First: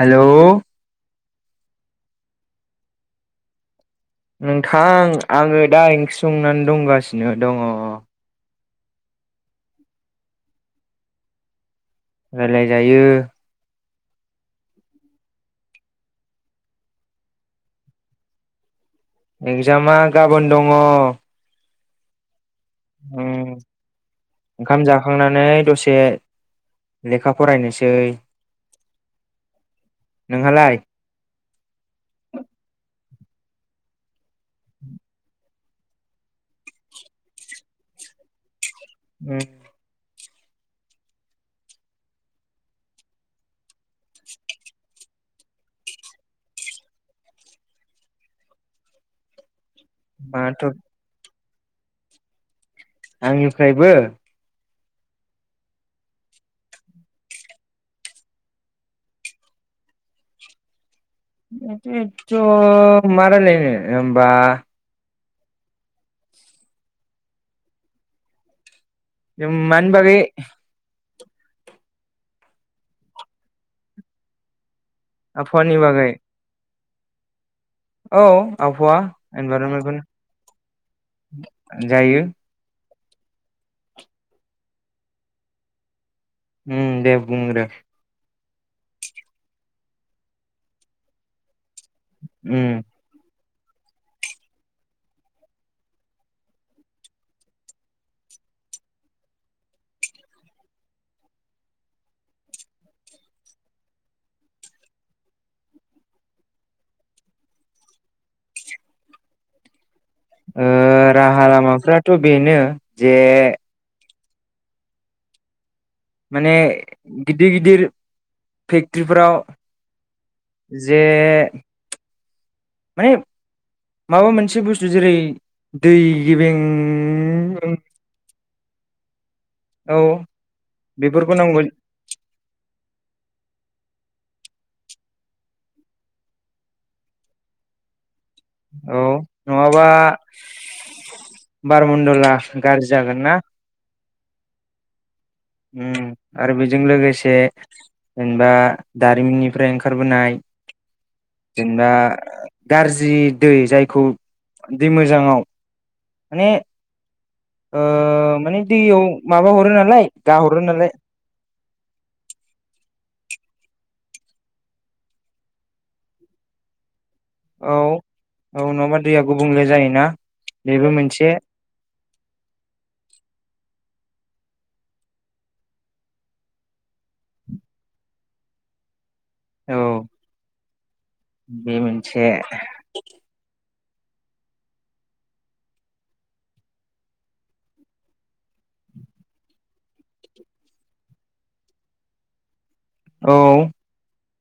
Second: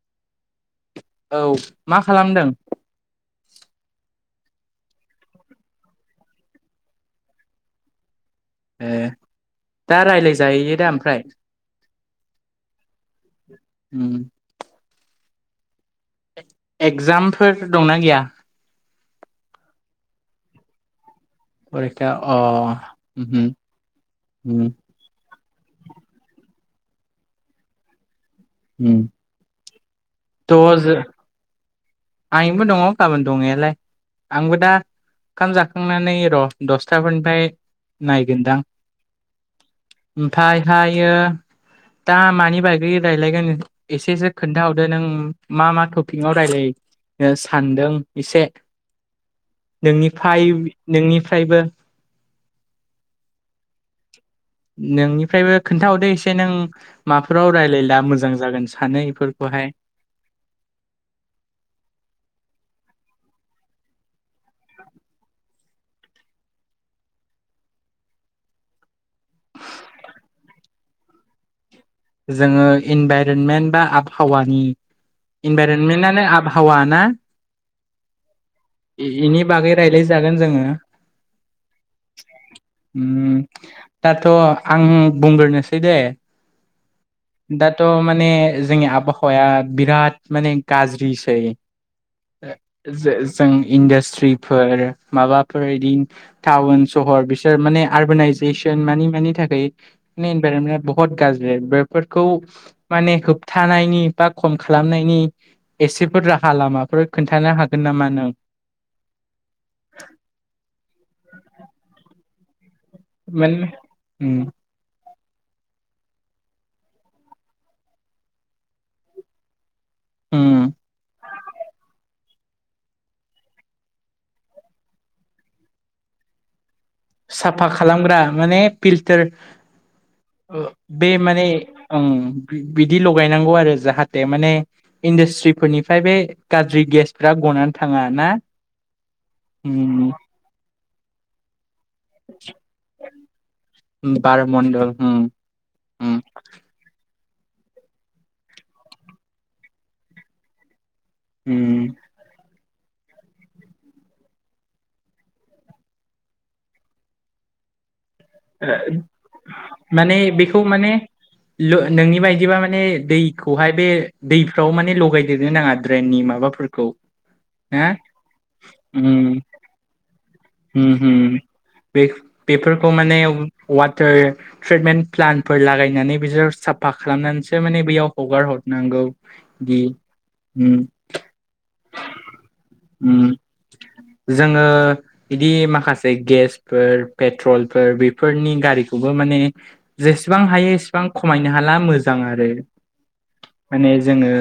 Hello औ मा खालामदों नोंथां आङो दा ओंख्रि संनानै दंगासिनो दङ ए दा राय्लाय जाहोयो दा ओमफ्राय राय्लाय जायो उम एगजामफोर दंना गैया एगजामा गाबोन दङ फरिखा अ उम उमहो उम ओंखाम जाखांना नै दसे लेखा फरायनोसै उम त' नोंहालाय जो आंनिबो दङ गाबोन दंनायालाय आंबो दा ओंखाम जाखांनानै र' दसथाफोरनिफाय नायगोनदां [unintelligible] ओमफायहायो दा मानि बागै रायलायगोन एसेसो खोन्थाहरदो नों मा मा टपिकआव रायलायो ओ सानदों इसे नोंनिफाय माथ' नोंनि फायबो आंनिफ्रायबो नोंनिफ्रायबो खोन्थाहरदो इसे नों माफोराव रायलायला मोजां जागोन सानो एफोरखौहाय हाय [inaudible] थ' मा रायलायनो ओमबा ओम मानि बागै जोङो इनभाइरनमेन्ट बा आबहावानि आबहावानि बागै इनभाइरमेन्टआनो आबहावा ना औ आबहावा इनि बागै रायलायजागोन जोङो इनभाइरनमेन्टखौनो जायो उम दाथ' आं बुंगोरनोसै दे उम दे बुंग्रो दाथ' माने जोंनि आबहावाया बिराद माने गाज्रिसै उम [inaudible] जे जों इन्डासट्रिफोर माबाफोर इदिन टाउन सहर बिसोर माने आरबनाइज जेशन मानि मानि थाखै माने इनभाइरनमेन्ट ब'होद गाज्रि बेफोरखौ माने होब होबथानायनि बा खम खालामनायनि एसेफोर राहा लामाफोर खोन्थानो हागोन नामा नों [unintelligible] ओ राहा लामाफ्राथ' बेनो जे माने उम माने गिदिर गिदिर फेक्ट्रिफोराव उम जे माने माबा मोनसे बुस्थु जेरै दै गेबें साफा खालामग्रा माने फिल्टार औ ओ बे बेफोरखौ माने नांगौ ओं बिदि लगायनांगौ आरो जाहाथ थे माने इन्डास्ट्रि फोरनिफ्राय बे गाज्रि गेसफ्रा गनान थाङा ना औ नङाबा उम [inaudible] मन्द'ला गार्जि जागोन ना बार मणडल हम उम आरो बेजों लोगोसे से जेनबा दारिमिननिफ्राय ओंखारबोनाय जेनबा उम ओ गार्जि दै जायखौ दै मोजाङाव माने ओ माने दैयाव माबा हरो नालाय माने बेखौ गाहरो माने नालाय नोंनि बायदिबा माने दैखौहाय बे दैफ्राव माने लगायदेरनो नाङा ड्रेननि माबाखौ फोरखौ औ औ नङाबा दैया गुबुंले जायोना बे बेबो उम मोनसे उम बेफोरखौ माने [unintelligible] ट्रिटमेन्ट प्लान्टफोर लागायनानै बिसोर साफा खालामनानैसो माने बेयाव हगार हरनांगौ औ बिदि उम बे मोनसे उम जोङो बिदि माखासे गेसफोर पेट्रलफोर बेफोरनि गारिखौबो माने जेसे इसेबां हायो इसेबां खमायनो हाला मोजां आरो औ माने जोङो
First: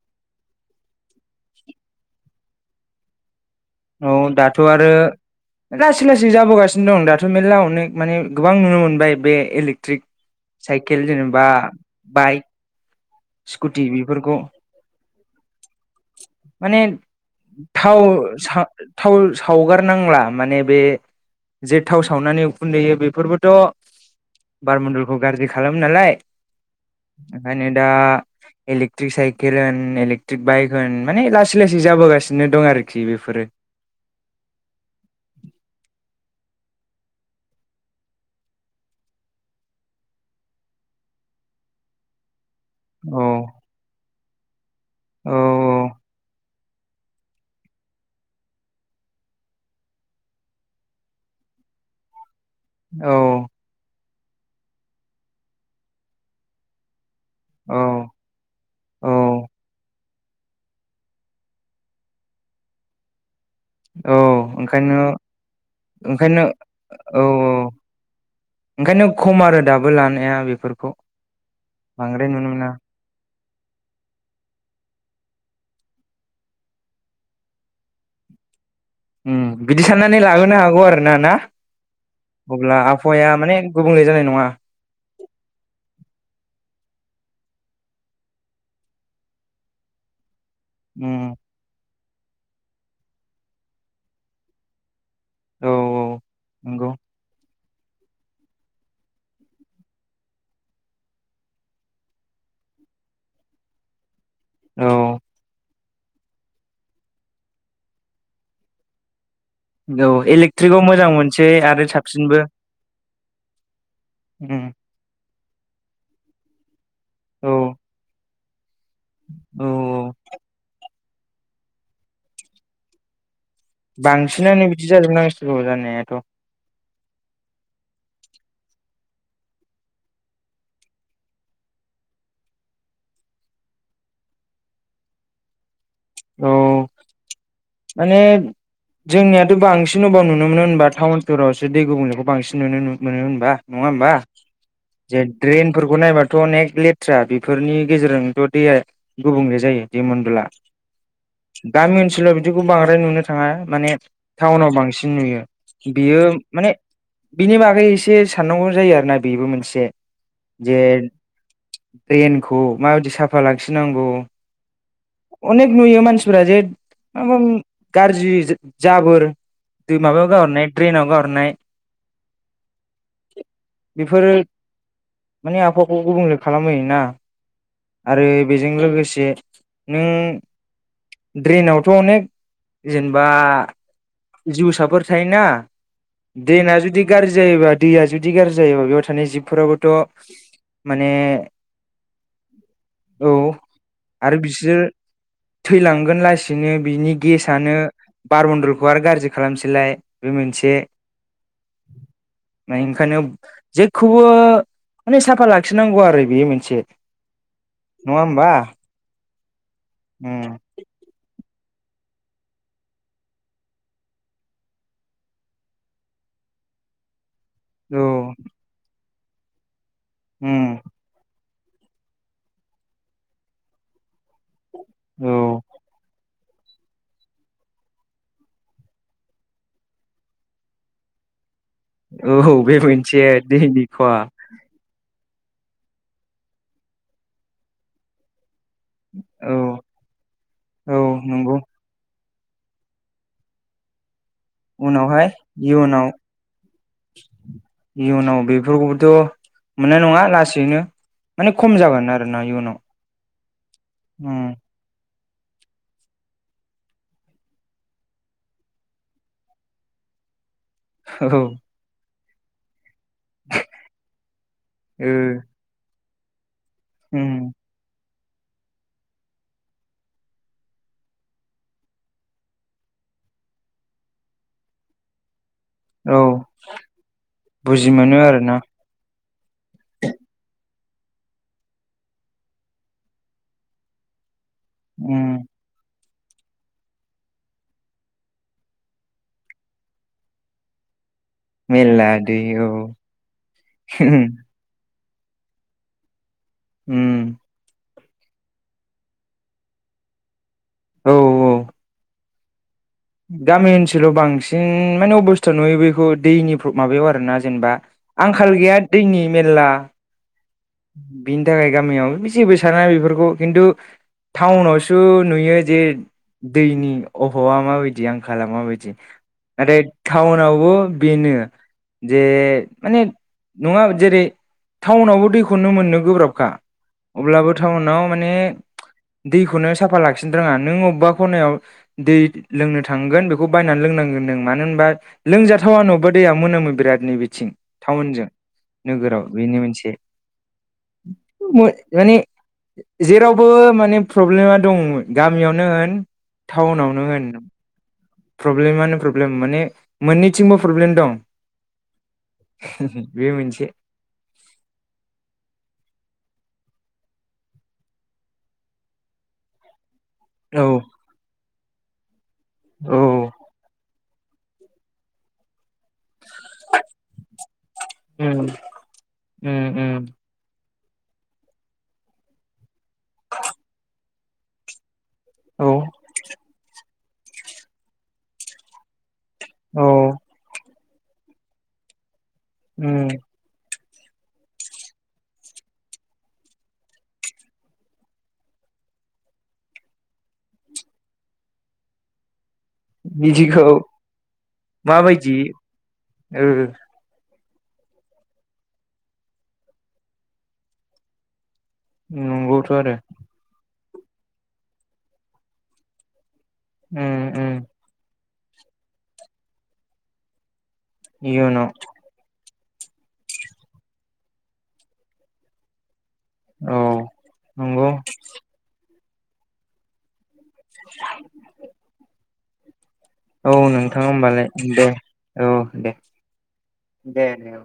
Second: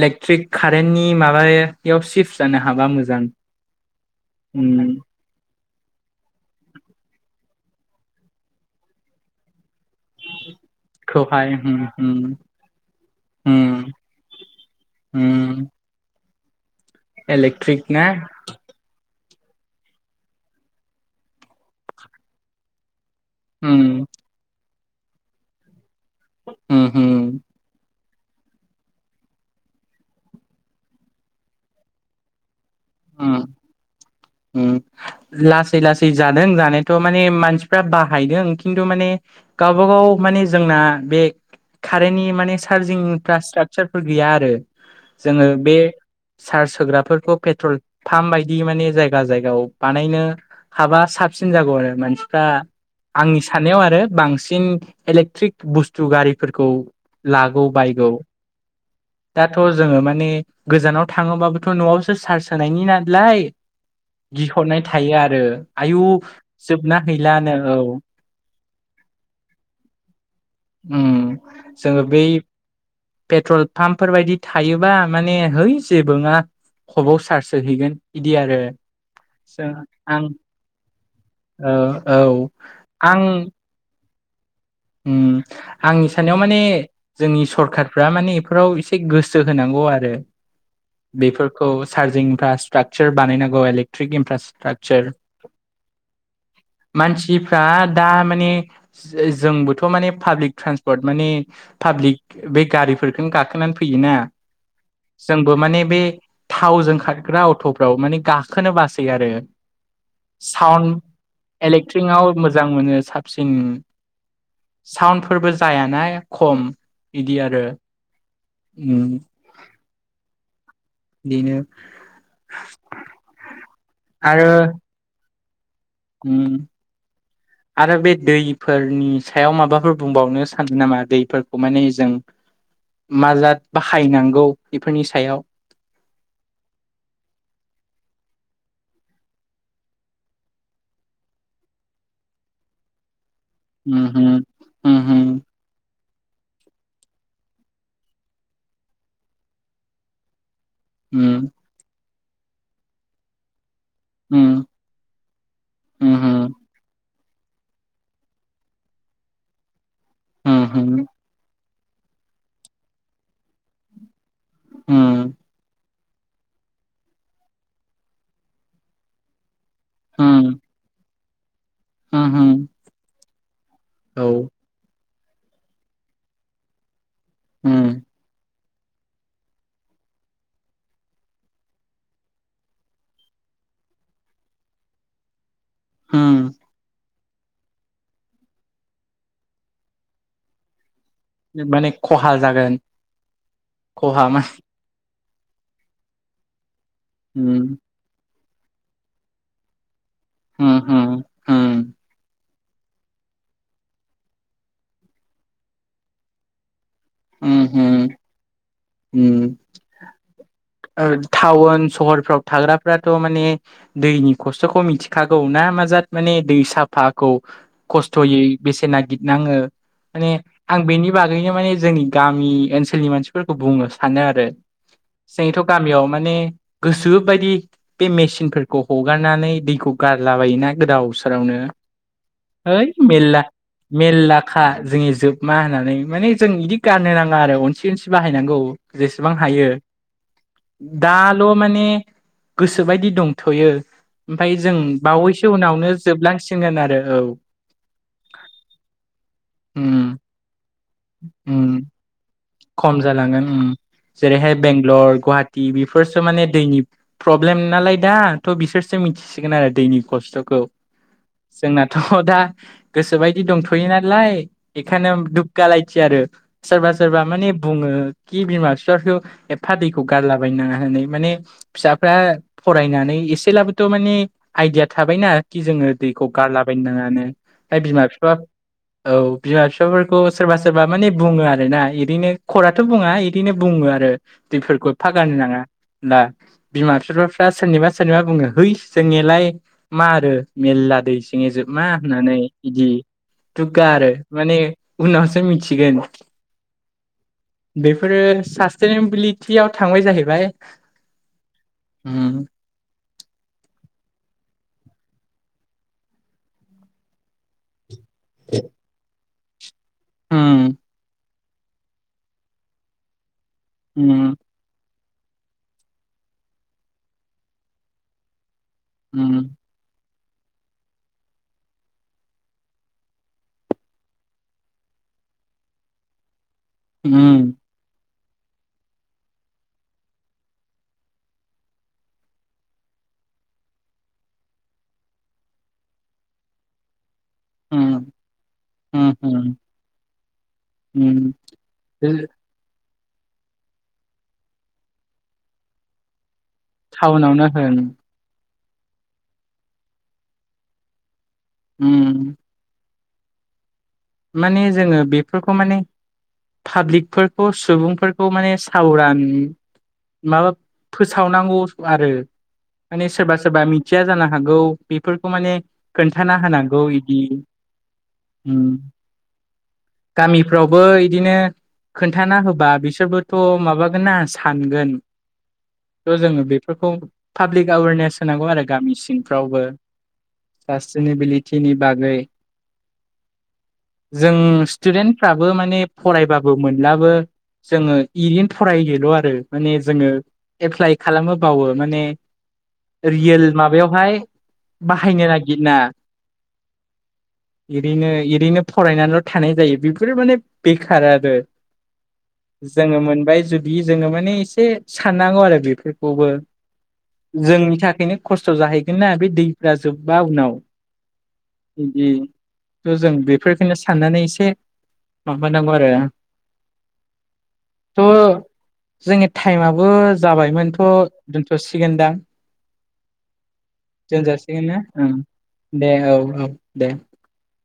इलेक्ट्रिक कारेन्टनि माबायाव सिफ्ट जानो हाबा मोजां औ दाथ' आरो उम लासै लासै जाबोगासिनो दं दाथ' मेल्ला अनेक माने गोबां नुनो मोनबाय इलेक ट्रिक साइकेल जेनेबा खौहाय उम उम बाइक स्कुटि उम बेफोरखौ उम माने इलेक्ट्रिक थाव ना सा थाव सावगारनांला माने बे जे थाव सावनानै उखुन्दैयो बे फोरबोथ' उम बारमन्दलखौ गाज्रि खालामो नालाय। उम उम ओंखायनो दा इलेकट्रिक साइकेल होन इलेक्ट्रिक बाइक होन माने लासै लासै जाबोगासिनो दं आरो खि बेफोरो। ओम लासै लासै जा दों जानायाथ' माने मानसिफ्रा बाहायदों खिन्थु माने गावबा गाव माने जोंना बे कारेन्टनि माने औ चारजिंफ्रा स्ट्राकचारफोर गैया आरो औ जोङो बे चार्ज होग्राफोरखौ पेट्रल फाम बायदि माने जायगा जायगायाव बानायनो हाबा साबसिन जागौ आरो मान दा औ आंनि साननायाव आरो बांसिन इलेक्ट्रिक बुस्थु गारिफोरखौ लागौ औ बायगौ। औ दाथ' जोङो माने गोजानाव थाङोबाबोथ' न'आवसो सार्स होनायनि नालाय औ गिहरनाय ओंखायनो थायो आरो आयु ओंखायनो जोबना हैलानो औ। [inaudible] ओंखायनो खम आरो दाबो लानाया बेफोरखौ उम जोङो बै बांद्राय नुनो मोना। पेट्रल पाम्पफोर बायदि थायोबा माने है जेबो नोङा हबाव सार्स होहैैगोन बिदि आरो। ओम, जों बिदि साननानै आं लाबोनो हागौ आरोना ना? औ औ अब्ला आबहावाया माने गुबुंले जानाय न ओम आंनि सानाव माने जोंनि सरखारफ्रा माने बेफोराव एसे गोसो होनां गौ आरो। उम बेफोरखौ चार्जिं इनफ्रास्ट्राकचार बानायनांगौ इलेक्ट्रिक इनफ्रास्ट्राकचार। औ औ नंगौ। दा दा माने ज-जो जोंबोथ' माने पाब्लिक ट्रेान्सपर्ट माने पाब्लिक बे गारिफोरखोनो गाखोनानै फैयोना। औ जोंबो माने बे थावजों खारग्रा अट'फ्राव माने गाखोनो बासै आरो। औ इलेक्ट्रिकआव सउन्ड मोजां मोनसै आरो इलेक्ट्रिकआव साबसिनबो मोजां मोनो सा बसिन उम साउन्डफोरबो जायाना खम। बिदि औ आरो। उम औ औ। बिदिनो बांसिनानो बिदि जाजोबनांसिगौ जाना उम। आरो बे दैफोरनि सायाव माबाफोर बुंबावनो सानो नामा दैफोरखौ माने जों माजाद बाहायनांगौ बेफोरनि सायाव। औ। माने जोंनियाथ' बांसिन अबाव नुनो मोनो होनबा टाउन सहरावसो दै गुबुंनायखौ बांसिन नुनो मोनो। बा नङा होमबा जे ड्रेनफोरखौ नायबा थ' अनेक लेथ्रा बेफोरनि गेजेरजोंनोथ' दैया गुबुंले जायो दै मनडला। गामि ओनसोलाव बिदिखौ बांद्राय नुनो थाङा माने टाउनाव बांसिन नुयो। बियो माने बिनि बागै इसे साननांगौ जायो आरो ना बिबो मोनसे जे ड्रेनखौ माबायदि साफा लाखिनांगौ उम। अनेक नुयो मानसिफोरा जे [unintelligible] गाज्रि जाबोर [unintelligible] ड्रेनाव गाहरनाय होम हम बेफोरो माने आबहावाखौ गुबुंले खालामहोयो ना उम, आरो बेजों लोगोसे नों ड्रेनावथ' अनेक जेनबा जिउसाफोर थायोना उम द्रेेनआ जुदि गाज्रि जायोबा दैया जुदि गाज्रि जायोबा बेयाव थानाय जिबफोरावोथ' माने माने खहा जागोन [inaudible] औ खहा आरो मा बिसोर थैलांगोन लासैनो बिनि गेसानो उम, बार बन्दलखौ आरो गाज्रि खालामसैलाय। बे उम मोनसे उम उम [unintelligible] जेखौबो माने साफा लाखिनांगौ आरो बे मोनसे। उम नङा होमबा उम उम उम थाउन सहरफ्राव थाग्राफ्राथ' माने दैनि खस्थ'खौ मिथिखागौ ना माजाद माने दै साफा खौ औ खस्थ'यै बेसेनागिदनाङो माने उम आं बेनि बागैनो माने जोंनि गामि ओनसोलनि मानसिफोरखौ बुंनो सानो आरो औ जोंनिथ' गामियाव माने गोसो बायदि बे मेचिनफोरखौ हगारनानै दैखौ गारला बायोना गोदाव सोरावनो औ बे है मोनसे मेल्ला दैनि खहा मेल्लाखा जोंनि जोब मा होननानै माने जों इदि गारनो नाङा आरो अनसि अनसि बाहायनांगौ। जेसेबां औ हायो औ दाल' नंगौ माने गोसोबायदि दंथ'यो। ओमफाय जों उनावहाय बावैसो उनावनो इयुनाव जोबलांसिनगोन आरो औ। इयुनाव बेफोरखौबोथ' उम मोननाय नङा लासैनो माने खम जागोन आरोना इयुनाव। थांगोन उम उम जेरैहाय बेंगलर गुवाहाटि बेफोरसो माने दैनि प्रब्लेम नालाय दा थ' बिसोरसो मिथिसिगोन आरो दैनि ख स्थखौ औ ओ जोंनाथ' दा गोसोबायदि दंथ'यो नालाय बेखायनो दुगगालायथि आरो सो रबा उम माने बुङो खि बिमा बिफाखौ एफा दैखौ गारलाबायनाङा होननानै माने फिसाफ्रा फरायनानै एसेलाबोथ' माने आइदिया थाबायना खि जोङो औ दैखौ गारलाबायनो नाङानो फाय बुजि बिमा मोनो बिफा आरोना औ बिमा बिफाफोरखौ सोरबा सोरबा माने बुङो आरोना इदिनो खराथ' बुङा इदिनो बुङो आरो दैफोरखौ एफा गारनो उम नाङा। ना बिमा बिफाफ्रा सोरनिबा सोरनिबा बुङो है जोंनिलाय मारो मेरला दैसो बेजोब मा मेरला दै होननानै औ बिदि दुगगा आरो माने उनावसो मिथिगोन। उम बेफोरो सास्टनिबिलिटियाव थांबाय जाहैबाय औ औ औ उम गामि ओनसोलाव बांसिन माने अबस्था नुयो बेखौ दैनि माबायाव आरोना जेनेबा आंखाल गैया दैनि मेरला उम बिनि थाखाय गामियाव जेबो साना बेफोरखौ खिन्थु उम टाउनावसो खिन्थु नुयो जे दैनि अफाबा माबायदि आंखाला माबायदि। उम आरोे टाउनावबो बेनो जे माने नङा जेरै टाउनावबो दैखौनो मोननो गोब्राबखा अब्लाबो उम टाउनाव माने दैखौनो साफा लाखिनो रोङा नों अबेबा खनायाव दै लोंनो थांगोन बेखौ बायनानै लोंनो रोंनांगोन मानो होनबा लोंजाथावा नबा दैया मोनामो बिरादनि बिदि थिं उम टाउनजों उम नोगोराव उम बेनि मोनसे उम बे माने जेरावबो माने प्रब्लेमा दं गामियावनो होन टाउनावनो होन। प्रब्लेमानो प्रब्लेम माने मोननैथिंबो प्रब्लेम दं उम बे मोनसे माने जोङो बेफोरखौ माने पाब्लिकफोरखौ सुबुंफोरखौ माने सावरान माबा औ फोसावनांगौ आरो औ माने सोरबा सोरबा मि मिथिया जानो हागौ बेफोरखौ माने खोन्थाना होनांगौ इदि उम उम उम। फोरावबो इदिनो खोन्थाना होबा बिसोरबोथ' माबागोन ना सानगोन। औ थ' जोङो बेफोरखौ पाब्लिक एवारनेस होनांगौ आरो गामिसिम फ्रावबो औ सास्टिनिबिलिटिनि बागै उम जों स्टुदेन्टफ्राबो माने फरायबाबो मोनलाबो जोङो इरैनो फरायदोल' आरो माने जोङो एप्लाइ खालामोबावो माने रियेल बिदिखौ माबायावहाय बाहायनो माबायदि नागिना ओ ओरैनो एओरैनो फरायनानैल' थानाय जायो बेफोरो माने बेखार आरो नंगौथ' आरो जोङो मोनबाय जुदि जोङो माने एसे साननांगौ आरो बेफोरखौबो उम उम जोंनि थाखायनो खस्थ' जाहैगोन ना बे दैफ्रा जोब्बा उनाव इयउनाव थ' जों बेफोरफोरखौनो साननानै एसे माबानांगौ आरो औ नंगौ थ' जोंनि टाइमआबो जाबायमोनथ' दोनथ'सिगोनदां। औ नोंथां होमबालाय दोनजासिगोन ना दे ओं दे औ औ दे। [inaudible] दे औ